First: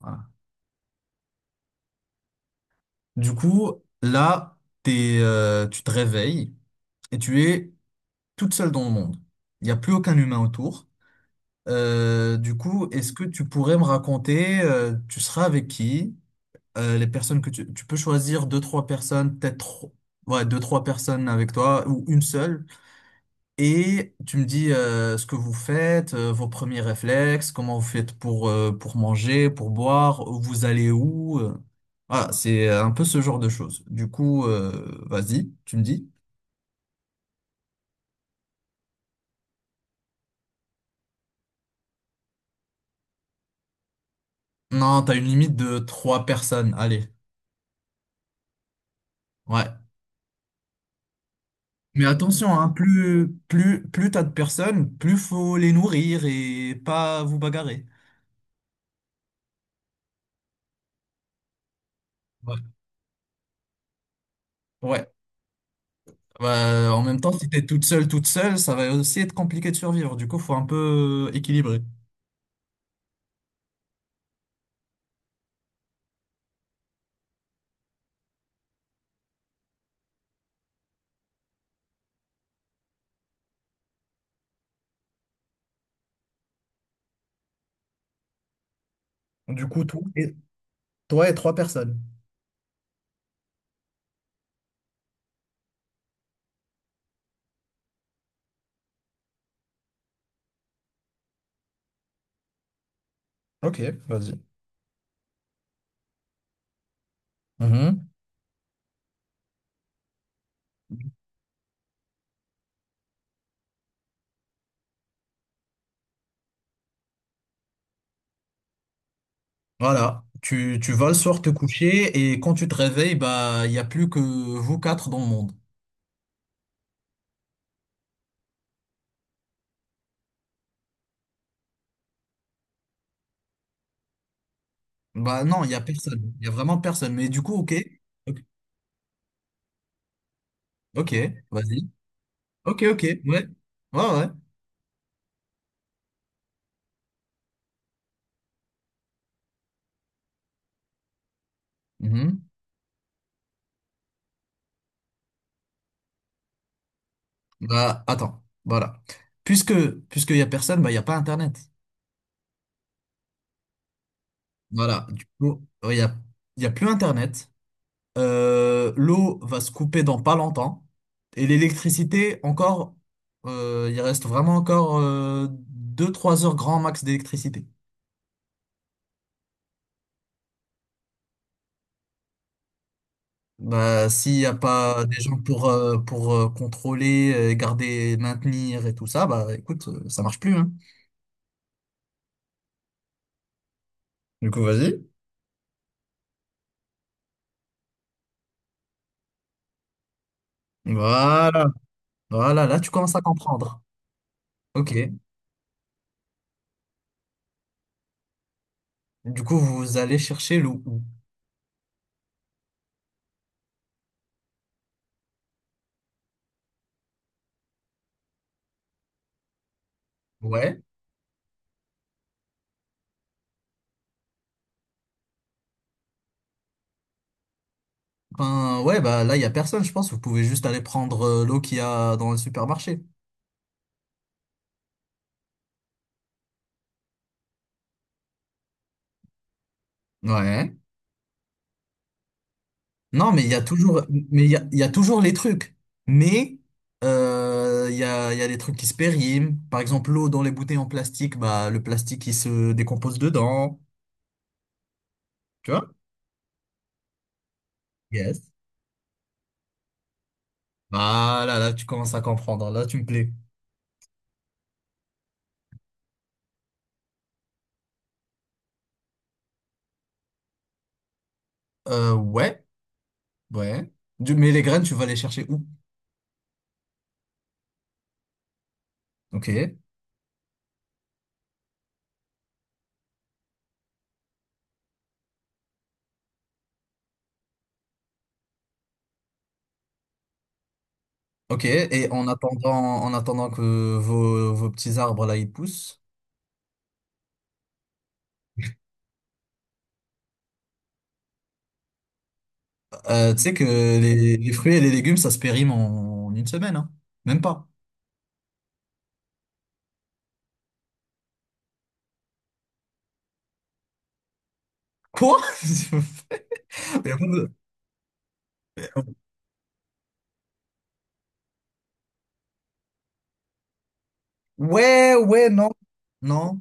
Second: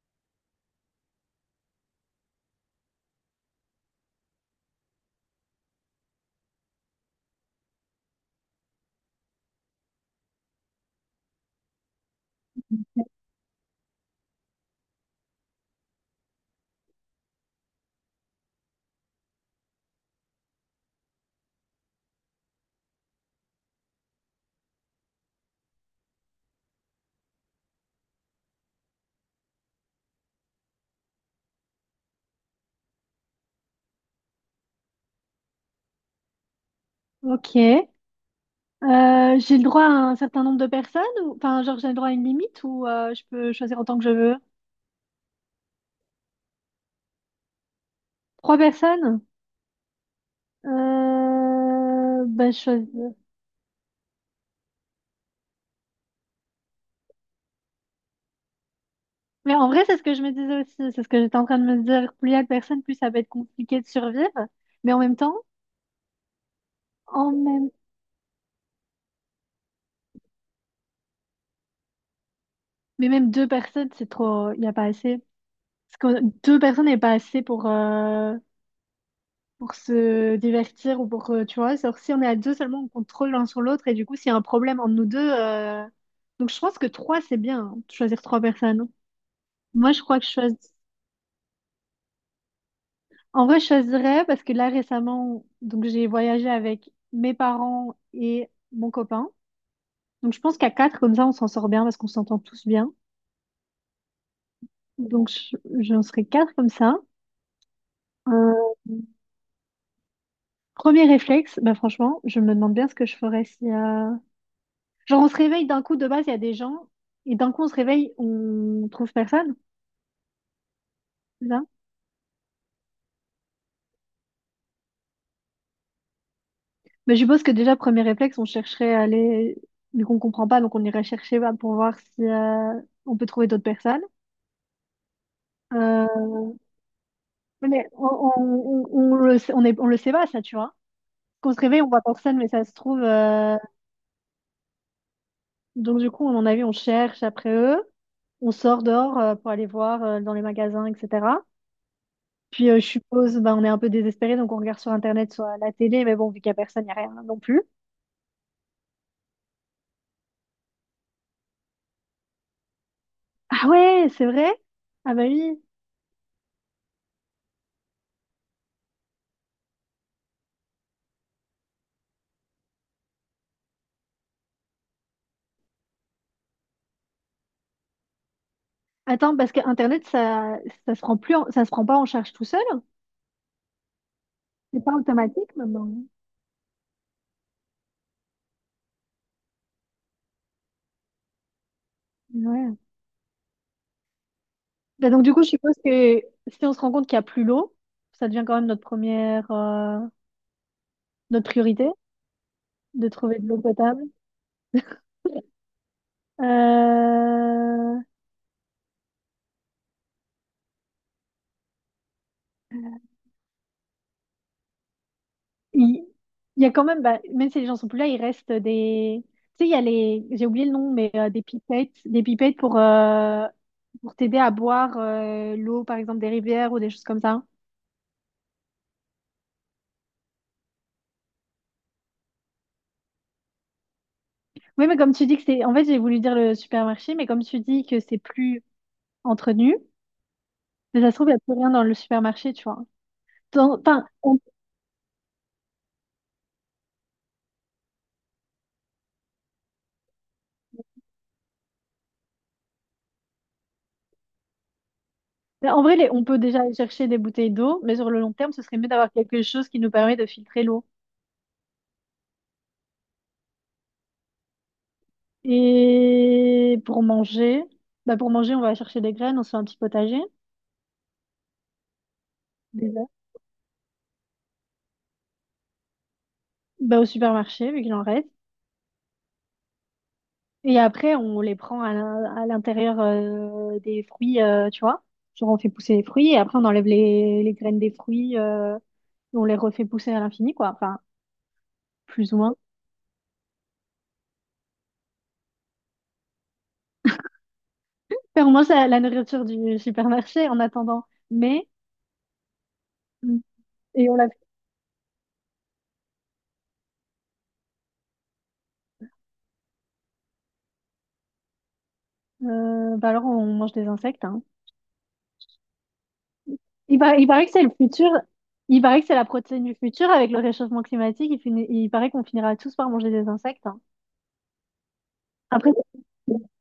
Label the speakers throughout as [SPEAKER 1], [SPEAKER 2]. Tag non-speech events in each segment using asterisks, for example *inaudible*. [SPEAKER 1] Voilà. Du coup, là, tu te réveilles et tu es toute seule dans le monde. Il n'y a plus aucun humain autour. Du coup, est-ce que tu pourrais me raconter, tu seras avec qui? Les personnes que tu peux choisir deux, trois personnes, peut-être, ouais, deux, trois personnes avec toi ou une seule. Et tu me dis ce que vous faites, vos premiers réflexes, comment vous faites pour manger, pour boire, vous allez où? Voilà, c'est un peu ce genre de choses. Du coup, vas-y, tu me dis.
[SPEAKER 2] Ok. J'ai le droit à un certain nombre de personnes, j'ai le droit à une limite ou je peux choisir autant que je veux.
[SPEAKER 1] Non, t'as une limite de trois personnes. Allez,
[SPEAKER 2] Trois personnes?
[SPEAKER 1] ouais. Mais
[SPEAKER 2] Euh, ben,
[SPEAKER 1] attention,
[SPEAKER 2] je
[SPEAKER 1] hein,
[SPEAKER 2] choisis-
[SPEAKER 1] plus t'as de personnes, plus faut les nourrir et pas vous bagarrer.
[SPEAKER 2] Mais en vrai, c'est ce que je me disais aussi, c'est ce que j'étais en train de me dire. Plus il y a de
[SPEAKER 1] Ouais.
[SPEAKER 2] personnes, plus ça va être compliqué de survivre. Mais en
[SPEAKER 1] Ouais.
[SPEAKER 2] même temps,
[SPEAKER 1] Bah, en même temps,
[SPEAKER 2] en
[SPEAKER 1] si t'es
[SPEAKER 2] même,
[SPEAKER 1] toute seule, ça va aussi être compliqué de survivre. Du coup, faut un peu équilibrer.
[SPEAKER 2] mais même deux personnes, c'est trop, il n'y a pas assez. Parce que deux personnes n'est pas assez pour se divertir ou pour, tu vois, alors si on est à deux seulement, on compte trop l'un sur l'autre et du coup, s'il y a un problème entre nous deux, donc je pense que trois, c'est bien, hein, de choisir trois personnes, hein.
[SPEAKER 1] Du coup,
[SPEAKER 2] Moi,
[SPEAKER 1] toi,
[SPEAKER 2] je crois que je choisis,
[SPEAKER 1] Toi et trois personnes.
[SPEAKER 2] en vrai, je choisirais parce que là, récemment, donc j'ai voyagé avec mes parents et mon copain. Donc je pense qu'à quatre, comme ça, on s'en sort bien parce qu'on s'entend tous bien.
[SPEAKER 1] Ok, vas-y.
[SPEAKER 2] J'en serais quatre comme ça.
[SPEAKER 1] Mhm.
[SPEAKER 2] Euh, Premier réflexe, bah franchement, je me demande bien ce que je ferais si, genre, on se réveille d'un coup, de base, il y a des gens, et d'un coup, on se réveille, on trouve personne,
[SPEAKER 1] Voilà. Tu vas le soir te
[SPEAKER 2] c'est ça?
[SPEAKER 1] coucher et quand tu te réveilles, bah, il n'y a plus que vous quatre dans le monde.
[SPEAKER 2] Mais je suppose que déjà, premier réflexe, on chercherait à aller, mais qu'on comprend pas, donc on irait chercher bah, pour voir si on peut trouver d'autres personnes.
[SPEAKER 1] Bah non, il n'y a
[SPEAKER 2] Euh,
[SPEAKER 1] personne. Il n'y a vraiment personne. Mais du coup, ok.
[SPEAKER 2] mais on,
[SPEAKER 1] Ok,
[SPEAKER 2] on le sait, on le sait pas, ça, tu vois.
[SPEAKER 1] ok,
[SPEAKER 2] Qu'on se réveille,
[SPEAKER 1] vas-y.
[SPEAKER 2] on voit personne, mais ça se
[SPEAKER 1] Ok,
[SPEAKER 2] trouve.
[SPEAKER 1] ok, ouais. Ouais, ouais.
[SPEAKER 2] Donc, du coup, à mon avis, on cherche après eux, on sort dehors pour aller voir dans les magasins, etc.
[SPEAKER 1] Mhm.
[SPEAKER 2] Puis je suppose, bah, on est un peu désespéré, donc on regarde sur Internet, soit à la télé, mais bon, vu qu'il n'y a personne, il n'y a rien non plus.
[SPEAKER 1] Bah, attends. Voilà. Puisque, puisqu'il n'y a personne, bah, il n'y a pas Internet.
[SPEAKER 2] Ah ouais, c'est vrai?
[SPEAKER 1] Voilà.
[SPEAKER 2] Ah bah
[SPEAKER 1] Du
[SPEAKER 2] oui.
[SPEAKER 1] coup, ouais, il y a plus Internet. L'eau va se couper dans pas longtemps. Et l'électricité, encore, il reste vraiment encore deux trois heures grand max d'électricité.
[SPEAKER 2] Attends, parce que Internet, ça se prend plus en- ça se prend pas en charge tout seul.
[SPEAKER 1] Bah, s'il n'y a
[SPEAKER 2] C'est pas
[SPEAKER 1] pas des gens
[SPEAKER 2] automatique
[SPEAKER 1] pour,
[SPEAKER 2] maintenant.
[SPEAKER 1] contrôler, garder, maintenir et tout ça, bah écoute, ça marche plus, hein.
[SPEAKER 2] Ouais.
[SPEAKER 1] Du coup, vas-y.
[SPEAKER 2] Bah, donc du coup, je suppose que si on se rend compte qu'il n'y a plus l'eau, ça devient quand même notre première, notre
[SPEAKER 1] Voilà.
[SPEAKER 2] priorité
[SPEAKER 1] Voilà, là, tu
[SPEAKER 2] de
[SPEAKER 1] commences à
[SPEAKER 2] trouver de l'eau
[SPEAKER 1] comprendre.
[SPEAKER 2] potable.
[SPEAKER 1] Ok.
[SPEAKER 2] Euh,
[SPEAKER 1] Du coup, vous allez chercher l'eau où
[SPEAKER 2] il- Il y a quand même, bah, même si les gens sont plus là, il reste des. Tu sais, il y a les. J'ai oublié le
[SPEAKER 1] Ouais.
[SPEAKER 2] nom, mais des pipettes. Des pipettes pour t'aider à boire l'eau, par exemple, des rivières ou des choses comme ça.
[SPEAKER 1] Ben ouais, bah là, il n'y a personne, je pense. Vous pouvez juste aller prendre l'eau qu'il y a dans le supermarché.
[SPEAKER 2] Oui, mais comme tu dis que c'est. En fait, j'ai voulu dire le supermarché, mais comme tu dis que c'est plus entretenu,
[SPEAKER 1] Ouais.
[SPEAKER 2] mais ça se trouve, il n'y a plus rien dans le supermarché, tu vois.
[SPEAKER 1] Non, mais il y a
[SPEAKER 2] Dans-
[SPEAKER 1] toujours,
[SPEAKER 2] Enfin, on-
[SPEAKER 1] mais il y a toujours les trucs. Mais il y a des trucs qui se périment. Par exemple, l'eau dans les bouteilles en plastique, bah, le plastique, il se décompose dedans. Tu
[SPEAKER 2] En
[SPEAKER 1] vois?
[SPEAKER 2] vrai, on peut déjà aller chercher des bouteilles d'eau, mais sur le long
[SPEAKER 1] Yes.
[SPEAKER 2] terme, ce serait mieux d'avoir quelque chose qui nous permet de filtrer l'eau.
[SPEAKER 1] Bah là, là, tu commences à comprendre. Là, tu me plais.
[SPEAKER 2] Et pour manger, bah pour manger, on va chercher des graines, on se fait un petit potager.
[SPEAKER 1] Ouais,
[SPEAKER 2] Déjà?
[SPEAKER 1] ouais. Mais les graines, tu vas les chercher où?
[SPEAKER 2] Bah, au supermarché, vu qu'il en reste.
[SPEAKER 1] Ok,
[SPEAKER 2] Et après, on les prend à l'intérieur des fruits, tu vois. Genre, on fait pousser les fruits et après, on enlève les graines des fruits et on les refait pousser à l'infini, quoi. Enfin,
[SPEAKER 1] ok. Et en
[SPEAKER 2] plus ou moins.
[SPEAKER 1] attendant, en attendant que vos petits arbres, là, ils poussent,
[SPEAKER 2] Enfin, au moins, c'est la nourriture du supermarché en attendant. Mais,
[SPEAKER 1] tu sais que
[SPEAKER 2] et on l'a,
[SPEAKER 1] les fruits et les légumes, ça se périme en une semaine, hein. Même pas.
[SPEAKER 2] Bah alors, on mange des insectes, hein.
[SPEAKER 1] Quoi? *laughs* Y a pas
[SPEAKER 2] Il paraît
[SPEAKER 1] de-
[SPEAKER 2] que c'est le futur. Il paraît que c'est la protéine du futur avec le réchauffement climatique. Il, il paraît qu'on finira tous par manger des insectes, hein.
[SPEAKER 1] Ouais, ouais, non,
[SPEAKER 2] Après,
[SPEAKER 1] non.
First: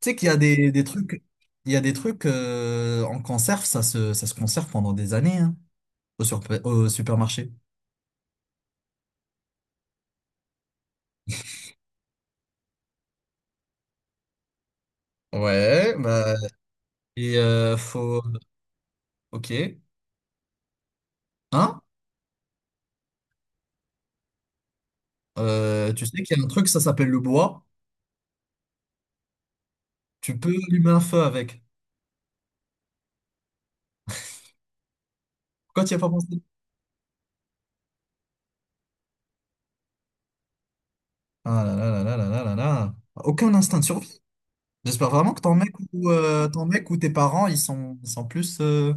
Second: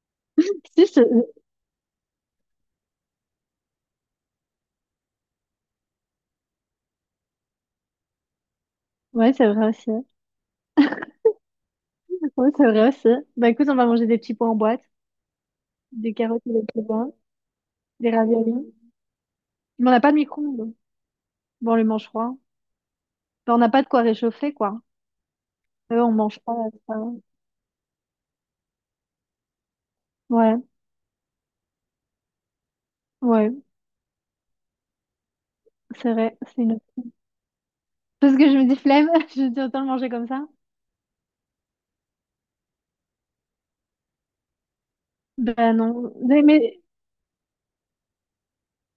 [SPEAKER 1] Tu sais qu'il y a des
[SPEAKER 2] si, je
[SPEAKER 1] trucs, il y a des trucs en conserve, ça se conserve pendant des années, hein, au supermarché.
[SPEAKER 2] Ouais, c'est vrai aussi. Oui, c'est vrai aussi. Bah écoute, on va manger des petits pois en boîte,
[SPEAKER 1] Ouais,
[SPEAKER 2] des
[SPEAKER 1] bah,
[SPEAKER 2] carottes et des petits pois,
[SPEAKER 1] et
[SPEAKER 2] des
[SPEAKER 1] faut,
[SPEAKER 2] raviolis.
[SPEAKER 1] ok,
[SPEAKER 2] Mais on n'a pas de micro-ondes. Bon, on
[SPEAKER 1] hein?
[SPEAKER 2] les mange froid. Bah, on n'a pas de quoi réchauffer, quoi. Eux,
[SPEAKER 1] Tu
[SPEAKER 2] on
[SPEAKER 1] sais qu'il
[SPEAKER 2] mange
[SPEAKER 1] y a un
[SPEAKER 2] pas.
[SPEAKER 1] truc, ça
[SPEAKER 2] Ça
[SPEAKER 1] s'appelle
[SPEAKER 2] va.
[SPEAKER 1] le bois. Tu peux
[SPEAKER 2] Ouais,
[SPEAKER 1] allumer un feu avec.
[SPEAKER 2] ouais,
[SPEAKER 1] Pourquoi tu n'y as pas
[SPEAKER 2] c'est vrai.
[SPEAKER 1] pensé?
[SPEAKER 2] C'est une... Parce que je me dis flemme, *laughs* je me dis autant le manger comme ça.
[SPEAKER 1] Ah là là là là là là là là. Aucun instinct de survie. J'espère vraiment que ton mec
[SPEAKER 2] Ben non.
[SPEAKER 1] ou euh, ton mec ou tes parents, ils sont plus.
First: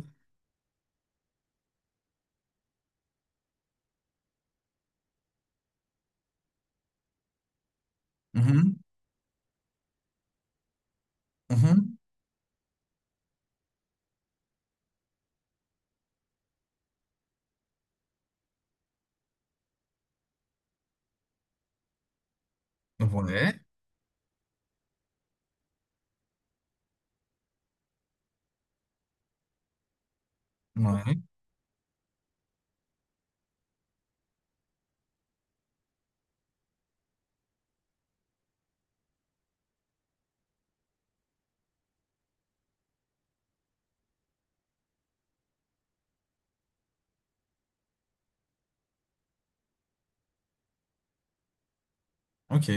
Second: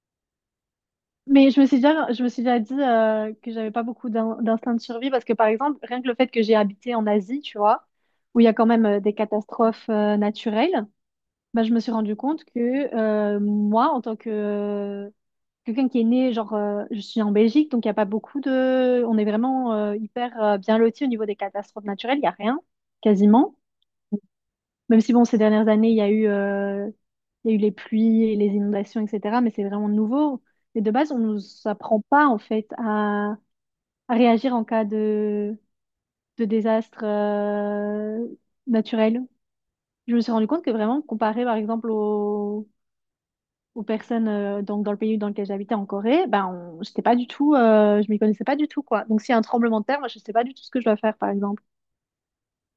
[SPEAKER 2] Mais je me suis déjà, je me suis déjà dit que j'avais pas beaucoup d'instinct de survie parce que par exemple, rien que le fait que j'ai habité en Asie, tu vois, où il y a quand
[SPEAKER 1] Mhm,
[SPEAKER 2] même des catastrophes naturelles. Bah, je me suis
[SPEAKER 1] mhm.
[SPEAKER 2] rendu compte que moi, en tant que quelqu'un qui est né, genre, je suis en Belgique, donc il n'y a pas beaucoup de... On est vraiment hyper bien lotis au niveau des catastrophes naturelles, il n'y a rien,
[SPEAKER 1] Ouais.
[SPEAKER 2] quasiment. Même si, bon, ces dernières années, il y a eu, il y a eu les pluies et les inondations, etc. Mais c'est vraiment nouveau. Et de base,
[SPEAKER 1] Ouais.
[SPEAKER 2] on ne nous apprend pas, en fait, à réagir en cas de désastre naturel. Je me suis rendu compte que vraiment, comparé, par exemple, au aux personnes donc dans le pays dans lequel j'habitais en Corée, ben on, j'étais pas du tout, je m'y connaissais pas du tout quoi. Donc s'il y a un tremblement de terre, moi je sais pas du tout ce que je dois faire par exemple.
[SPEAKER 1] Ok.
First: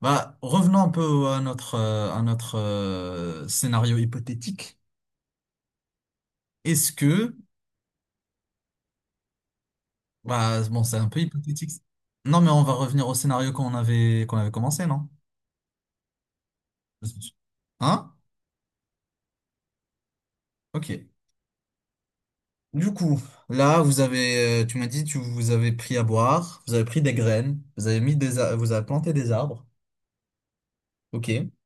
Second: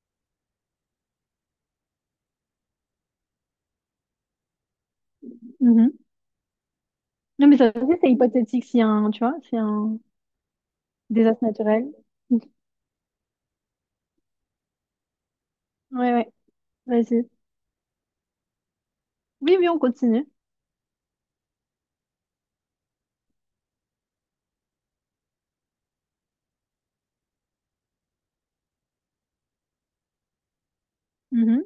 [SPEAKER 1] Bah, revenons un peu à notre scénario hypothétique.
[SPEAKER 2] Mhm.
[SPEAKER 1] Est-ce que,
[SPEAKER 2] Non mais ça aussi c'est hypothétique s'il y a un, tu vois, s'il y a un
[SPEAKER 1] bah, bon, c'est un peu
[SPEAKER 2] désastre
[SPEAKER 1] hypothétique.
[SPEAKER 2] naturel.
[SPEAKER 1] Non,
[SPEAKER 2] Mhm.
[SPEAKER 1] mais on va revenir au scénario qu'on avait commencé, non?
[SPEAKER 2] Ouais ouais, vas-y.
[SPEAKER 1] Hein?
[SPEAKER 2] Oui oui on continue.
[SPEAKER 1] Ok. Du coup, là, tu m'as dit, tu vous avez pris à boire, vous avez pris des graines, vous avez mis vous avez planté des arbres. Ok.
[SPEAKER 2] Mhm.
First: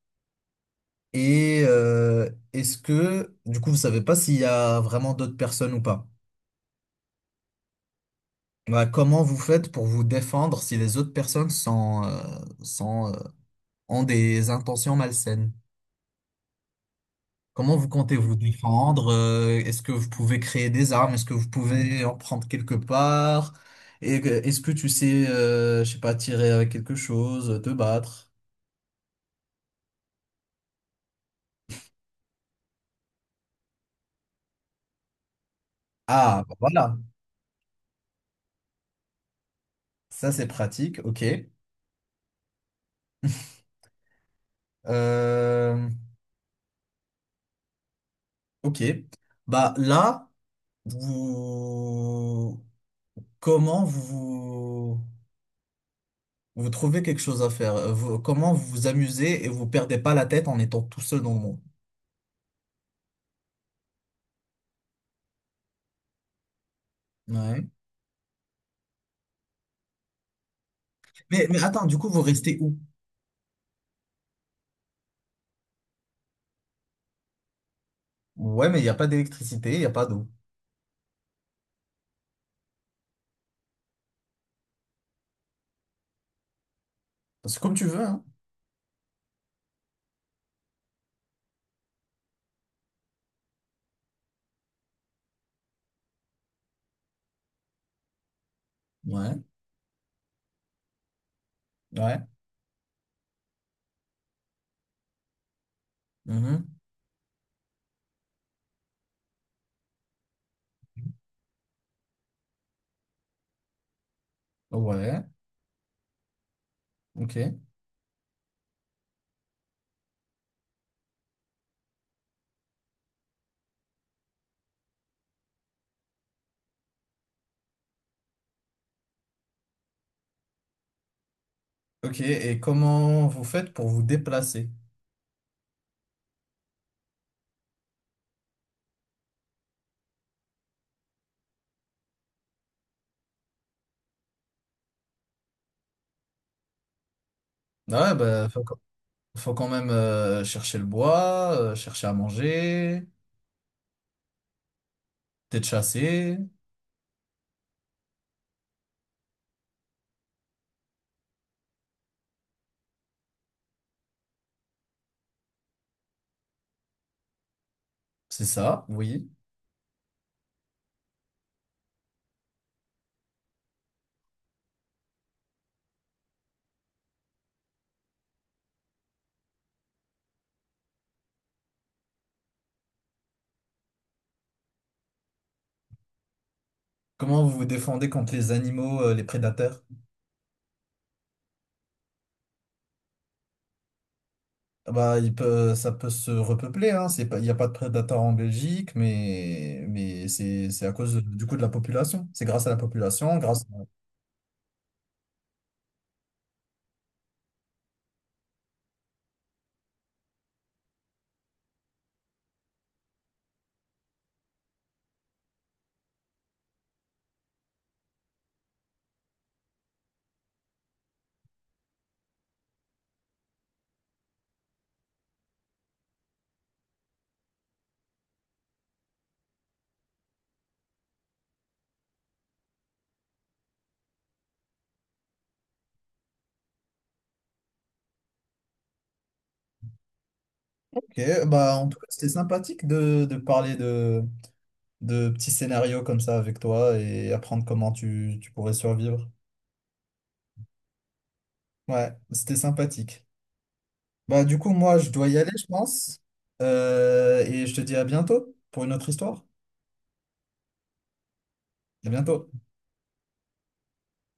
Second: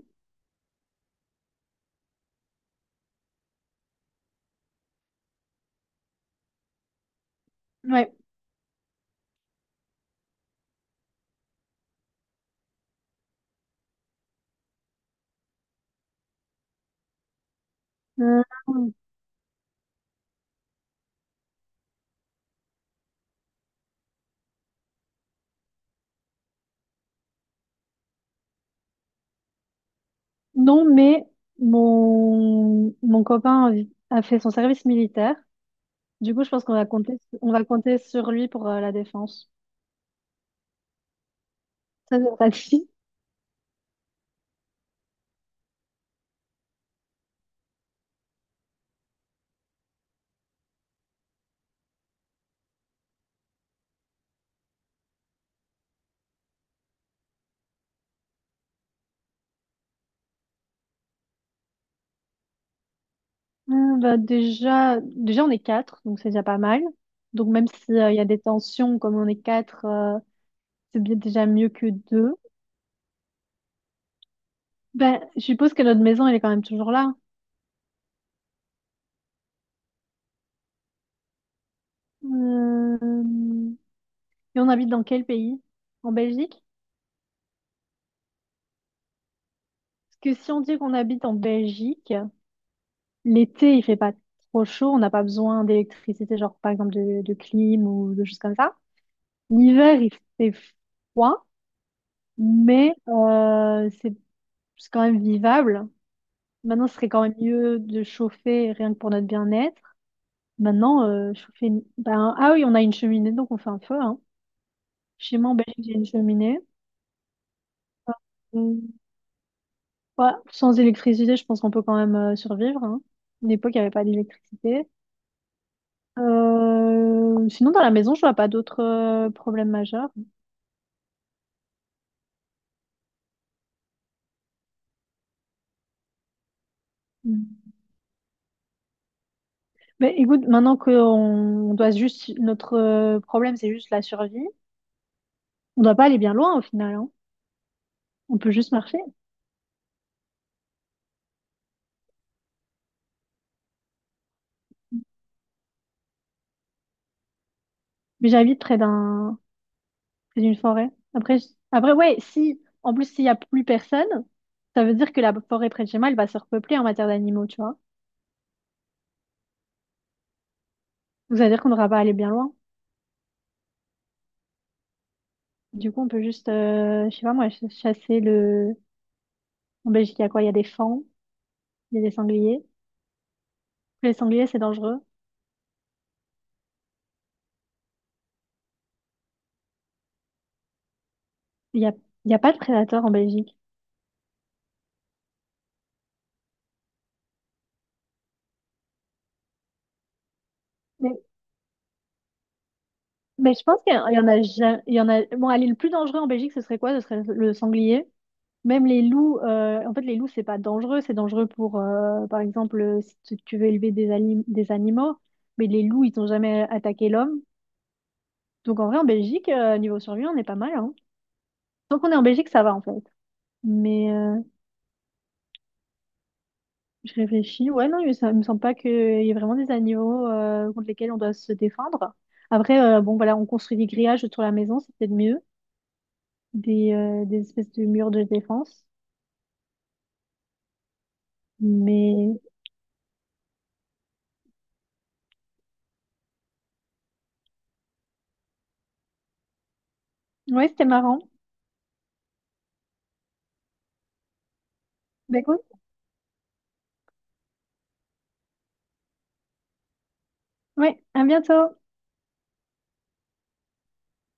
[SPEAKER 1] Et est-ce que, du coup, vous savez pas s'il y a vraiment d'autres personnes ou pas?
[SPEAKER 2] Ouais.
[SPEAKER 1] Bah, comment vous faites pour vous défendre si les autres personnes ont des intentions malsaines? Comment vous comptez vous
[SPEAKER 2] Euh,
[SPEAKER 1] défendre? Est-ce que vous pouvez créer des armes? Est-ce que vous pouvez en prendre quelque part? Est-ce que tu sais, je sais pas, tirer avec quelque chose, te battre?
[SPEAKER 2] non mais mon copain a fait son service militaire. Du
[SPEAKER 1] Ah,
[SPEAKER 2] coup je
[SPEAKER 1] bah
[SPEAKER 2] pense qu'on va
[SPEAKER 1] voilà,
[SPEAKER 2] compter on va compter sur lui pour la défense.
[SPEAKER 1] ça c'est pratique, ok.
[SPEAKER 2] Ça c'est pratique.
[SPEAKER 1] Euh, ok. Bah là, vous... comment vous... Vous trouvez quelque chose à faire. Comment vous vous amusez et vous perdez pas la tête en étant tout seul dans le monde.
[SPEAKER 2] Bah, déjà, on est quatre, donc c'est déjà pas mal. Donc
[SPEAKER 1] Ouais.
[SPEAKER 2] même s'il y a des tensions, comme on est quatre, c'est bien
[SPEAKER 1] Mais,
[SPEAKER 2] déjà
[SPEAKER 1] mais
[SPEAKER 2] mieux
[SPEAKER 1] attends,
[SPEAKER 2] que
[SPEAKER 1] du coup, vous
[SPEAKER 2] deux.
[SPEAKER 1] restez où?
[SPEAKER 2] Ben, je suppose que notre maison, elle est quand même toujours là.
[SPEAKER 1] Ouais, mais il n'y a pas d'électricité, il n'y a pas d'eau.
[SPEAKER 2] Euh, Et on habite dans quel pays? En Belgique?
[SPEAKER 1] C'est comme tu veux, hein.
[SPEAKER 2] Parce que si on dit qu'on habite en Belgique, l'été, il fait pas trop chaud, on n'a pas besoin d'électricité, genre par exemple de clim ou de choses comme ça.
[SPEAKER 1] Ouais.
[SPEAKER 2] L'hiver, il fait froid,
[SPEAKER 1] Ouais.
[SPEAKER 2] mais c'est quand même vivable.
[SPEAKER 1] Mhm.
[SPEAKER 2] Maintenant, ce serait quand même mieux de chauffer rien que pour notre bien-être. Maintenant, Ben, ah oui, on a une cheminée, donc on fait un feu, hein.
[SPEAKER 1] Ouais.
[SPEAKER 2] Chez moi en Belgique, j'ai une cheminée.
[SPEAKER 1] Ok.
[SPEAKER 2] Mm. Ouais, sans électricité, je pense qu'on peut quand même survivre, hein. À l'époque, il n'y avait pas d'électricité. Sinon, dans la maison, je vois pas d'autres problèmes majeurs.
[SPEAKER 1] Ok. Et comment vous faites pour vous déplacer?
[SPEAKER 2] Mm. Mais écoute, maintenant qu'on on doit juste. Notre problème, c'est juste la survie. On doit pas aller bien loin au final, hein.
[SPEAKER 1] Ah ouais,
[SPEAKER 2] On
[SPEAKER 1] bah,
[SPEAKER 2] peut juste marcher.
[SPEAKER 1] faut quand même chercher le bois, chercher à manger, peut-être chasser.
[SPEAKER 2] Mais j'habite près d'un C'est une forêt. Après, ouais, si, en plus, s'il y a plus personne, ça veut dire que la forêt près de chez moi, elle va se repeupler en matière d'animaux, tu vois.
[SPEAKER 1] C'est ça, oui.
[SPEAKER 2] Donc, ça veut dire qu'on n'aura pas à aller bien loin. Du coup, on peut juste, je sais pas moi, chasser le... En Belgique, il y a quoi? Il y a des fans, il y a des sangliers. Les sangliers, c'est dangereux.
[SPEAKER 1] Comment vous vous défendez contre les animaux, les prédateurs?
[SPEAKER 2] Il y a, il y a pas de prédateurs en Belgique.
[SPEAKER 1] Bah, ça peut se repeupler, hein. C'est pas, il n'y a pas de prédateurs en Belgique, mais c'est à cause
[SPEAKER 2] Mais,
[SPEAKER 1] du coup de la population. C'est grâce à la population,
[SPEAKER 2] mais
[SPEAKER 1] grâce
[SPEAKER 2] je
[SPEAKER 1] à.
[SPEAKER 2] pense qu'il y en a, il y en a... Bon, allez, le plus dangereux en Belgique, ce serait quoi? Ce serait le sanglier. Même les loups, en fait, les loups, c'est pas dangereux. C'est dangereux pour, par exemple, si tu tu veux élever des, des animaux. Mais les loups, ils n'ont jamais attaqué l'homme. Donc, en vrai, en Belgique, niveau survie, on est pas mal, hein. Tant qu'on est en Belgique, ça va, en fait. Mais je réfléchis. Ouais, non, ça me semble pas qu'il y ait vraiment des animaux contre lesquels on doit se défendre. Après, bon, voilà, on construit des grillages autour de la maison, c'est peut-être mieux. Des espèces de murs de défense.
[SPEAKER 1] Ok, bah, en tout cas, c'était
[SPEAKER 2] Mais
[SPEAKER 1] sympathique de parler de petits scénarios comme ça avec toi et apprendre comment tu pourrais survivre.
[SPEAKER 2] ouais, c'était marrant.
[SPEAKER 1] Ouais, c'était sympathique. Bah, du coup, moi, je dois y
[SPEAKER 2] Bah,
[SPEAKER 1] aller,
[SPEAKER 2] écoute,
[SPEAKER 1] je pense. Et je te dis à bientôt pour une autre histoire.
[SPEAKER 2] ouais, à bientôt!
[SPEAKER 1] À bientôt.